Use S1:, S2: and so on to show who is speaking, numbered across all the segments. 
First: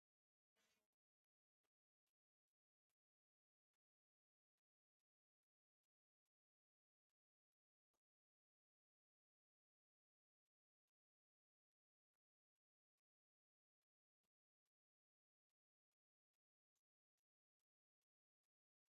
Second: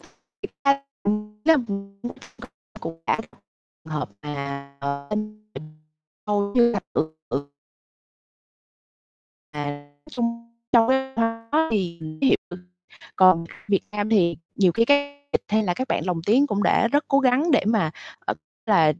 S1: [unintelligible] Cũng đã trường hợp mà, ờ, [unintelligible] hầu như là [unintelligible] À, nói chung trong cái văn hóa thì ví dụ như còn Việt Nam thì nhiều khi cái [unintelligible] hay là các bạn lồng tiếng cũng đã rất cố gắng để mà, ờ, là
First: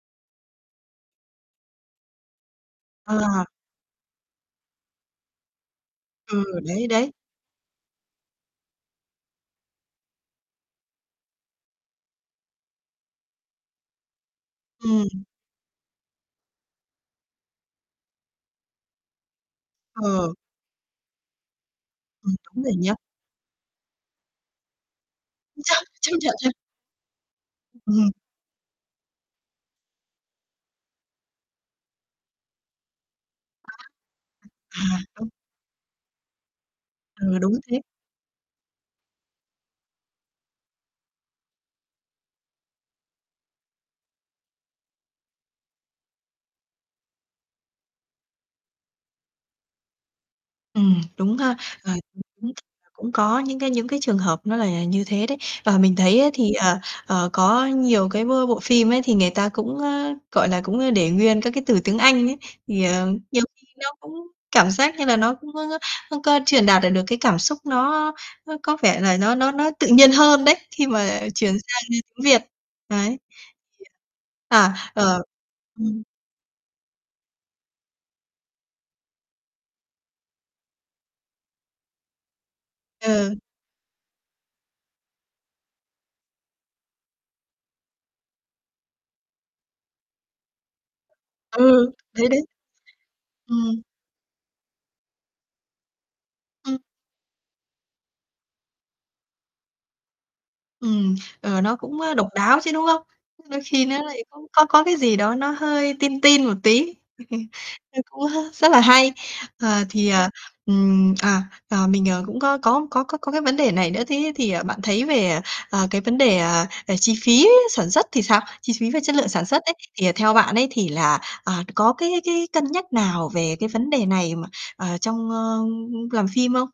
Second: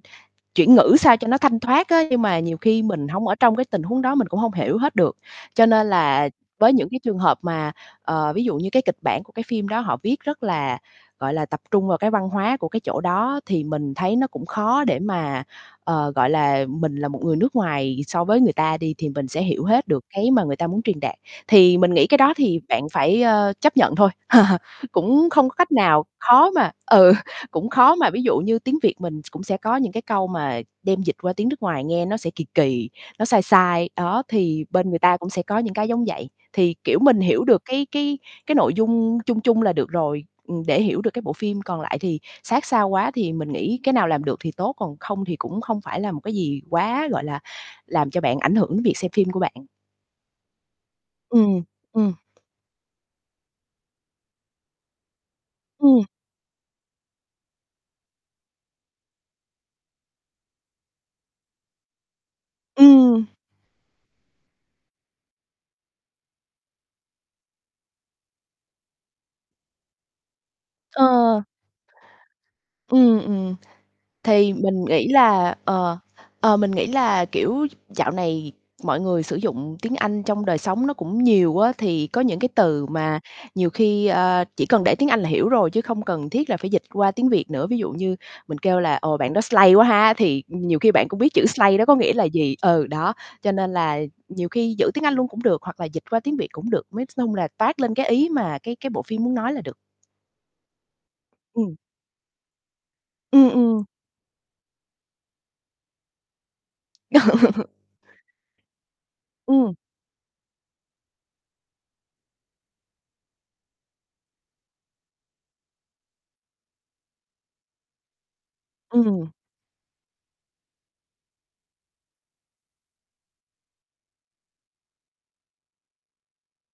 S1: chuyển ngữ sao cho nó thanh thoát á, nhưng mà nhiều khi mình hông ở
S2: Ờ.
S1: trong cái tình huống đó mình cũng hông hiểu hết được. Cho nên là
S2: Ừm,
S1: với
S2: đấy,
S1: những cái
S2: đấy.
S1: trường hợp mà, ờ, ví dụ như cái kịch bản của cái phim đó họ viết rất là, gọi là, tập trung vào cái văn hóa của cái chỗ đó thì mình thấy nó cũng khó để
S2: Ừm.
S1: mà, ờ, gọi là, mình là một người nước ngoài so với người ta đi thì mình sẽ hiểu hết được cái
S2: Ừ.
S1: mà người ta muốn truyền đạt. Thì mình nghĩ cái
S2: Ừm,
S1: đó thì
S2: đúng rồi
S1: bạn
S2: nhá.
S1: phải, ơ, chấp nhận thôi, cũng không có cách
S2: Chắc
S1: nào
S2: chấp nhận
S1: khó
S2: thôi.
S1: mà ừ, cũng khó
S2: Ừm.
S1: mà, ví dụ như tiếng Việt mình cũng sẽ có những cái câu mà đem dịch qua tiếng nước ngoài nghe nó sẽ kì kì, nó sai
S2: [unintelligible]
S1: sai, đó, thì bên người
S2: À,
S1: ta
S2: đúng.
S1: cũng sẽ có những cái giống vậy. Thì, kiểu, mình
S2: Ừ,
S1: hiểu
S2: đúng
S1: được
S2: thế.
S1: cái cái cái nội dung chung chung là được rồi, ừm, để hiểu được cái bộ phim còn lại thì sát sao quá thì mình nghĩ cái nào làm được thì tốt, còn không thì cũng không phải là một cái gì quá, gọi là, làm cho bạn ảnh hưởng đến việc xem phim của bạn.
S2: Ừm, đúng
S1: Ừm,
S2: ha,
S1: ừm,
S2: ờ,
S1: ừm.
S2: [unintelligible] cũng có những cái những cái trường hợp nó là như thế đấy. Và mình
S1: Ừm.
S2: thấy á thì, ờ, ờ, có nhiều cái bô bộ phim ấy thì người ta cũng, ơ, gọi là, cũng, ơ, để nguyên các cái từ tiếng Anh ấy, thì, ờ,
S1: Ừm.
S2: nhiều khi nó cũng cảm giác như là nó cũng có, ưm, có truyền đạt lại được cái cảm xúc nó nó có vẻ là nó nó nó tự nhiên hơn đấy khi mà
S1: Ờ.
S2: chuyển sang, ơ, tiếng Việt, đấy
S1: Ừm,
S2: thì,
S1: ừm, thì
S2: à
S1: mình
S2: à,
S1: nghĩ
S2: ờ,
S1: là ờ,
S2: ừm.
S1: ờ, mình nghĩ là, kiểu, d dạo này mọi người sử dụng tiếng Anh trong đời sống nó cũng nhiều á, thì có những cái từ mà
S2: Ừ.
S1: nhiều khi, ờ, chỉ cần để tiếng Anh là hiểu rồi chứ không cần thiết là phải dịch qua tiếng Việt nữa, ví dụ như mình kêu là "Ồ, bạn đó slay quá ha!" thì nhiều khi bạn cũng biết chữ slay đó
S2: Ừ,
S1: có nghĩa là
S2: thế đấy.
S1: gì, ừ, đó, cho nên
S2: Ừm.
S1: là nhiều khi giữ tiếng Anh luôn cũng được hoặc là dịch qua tiếng Việt cũng
S2: Ừm.
S1: được. Nói s chung là toát lên cái ý mà cái cái bộ phim muốn nói là được.
S2: Ừm, ờ,
S1: Ừm.
S2: nó cũng, ơ, độc đáo chứ, đúng không? [unintelligible]
S1: Ừm,
S2: Đôi khi
S1: ừm.
S2: nó lại cũng có có cái gì đó nó hơi teen, teen một tí, ơ, cũng h rất là hay.
S1: Ừm.
S2: Ờ, thì, ờ, ừm, à, à, mình, ờ, cũng có có có có có cái vấn đề này nữa, thế thì, ờ, bạn thấy về, ờ, cái vấn đề, ờ, về chi phí sản xuất thì sao? Chi phí về chất lượng
S1: Ừm.
S2: sản xuất ấy, thì, ờ, theo bạn ấy thì là, à, có cái cái cân nhắc nào về cái vấn đề này mà, ờ, trong, ơ, ưm, ưm, làm phim không?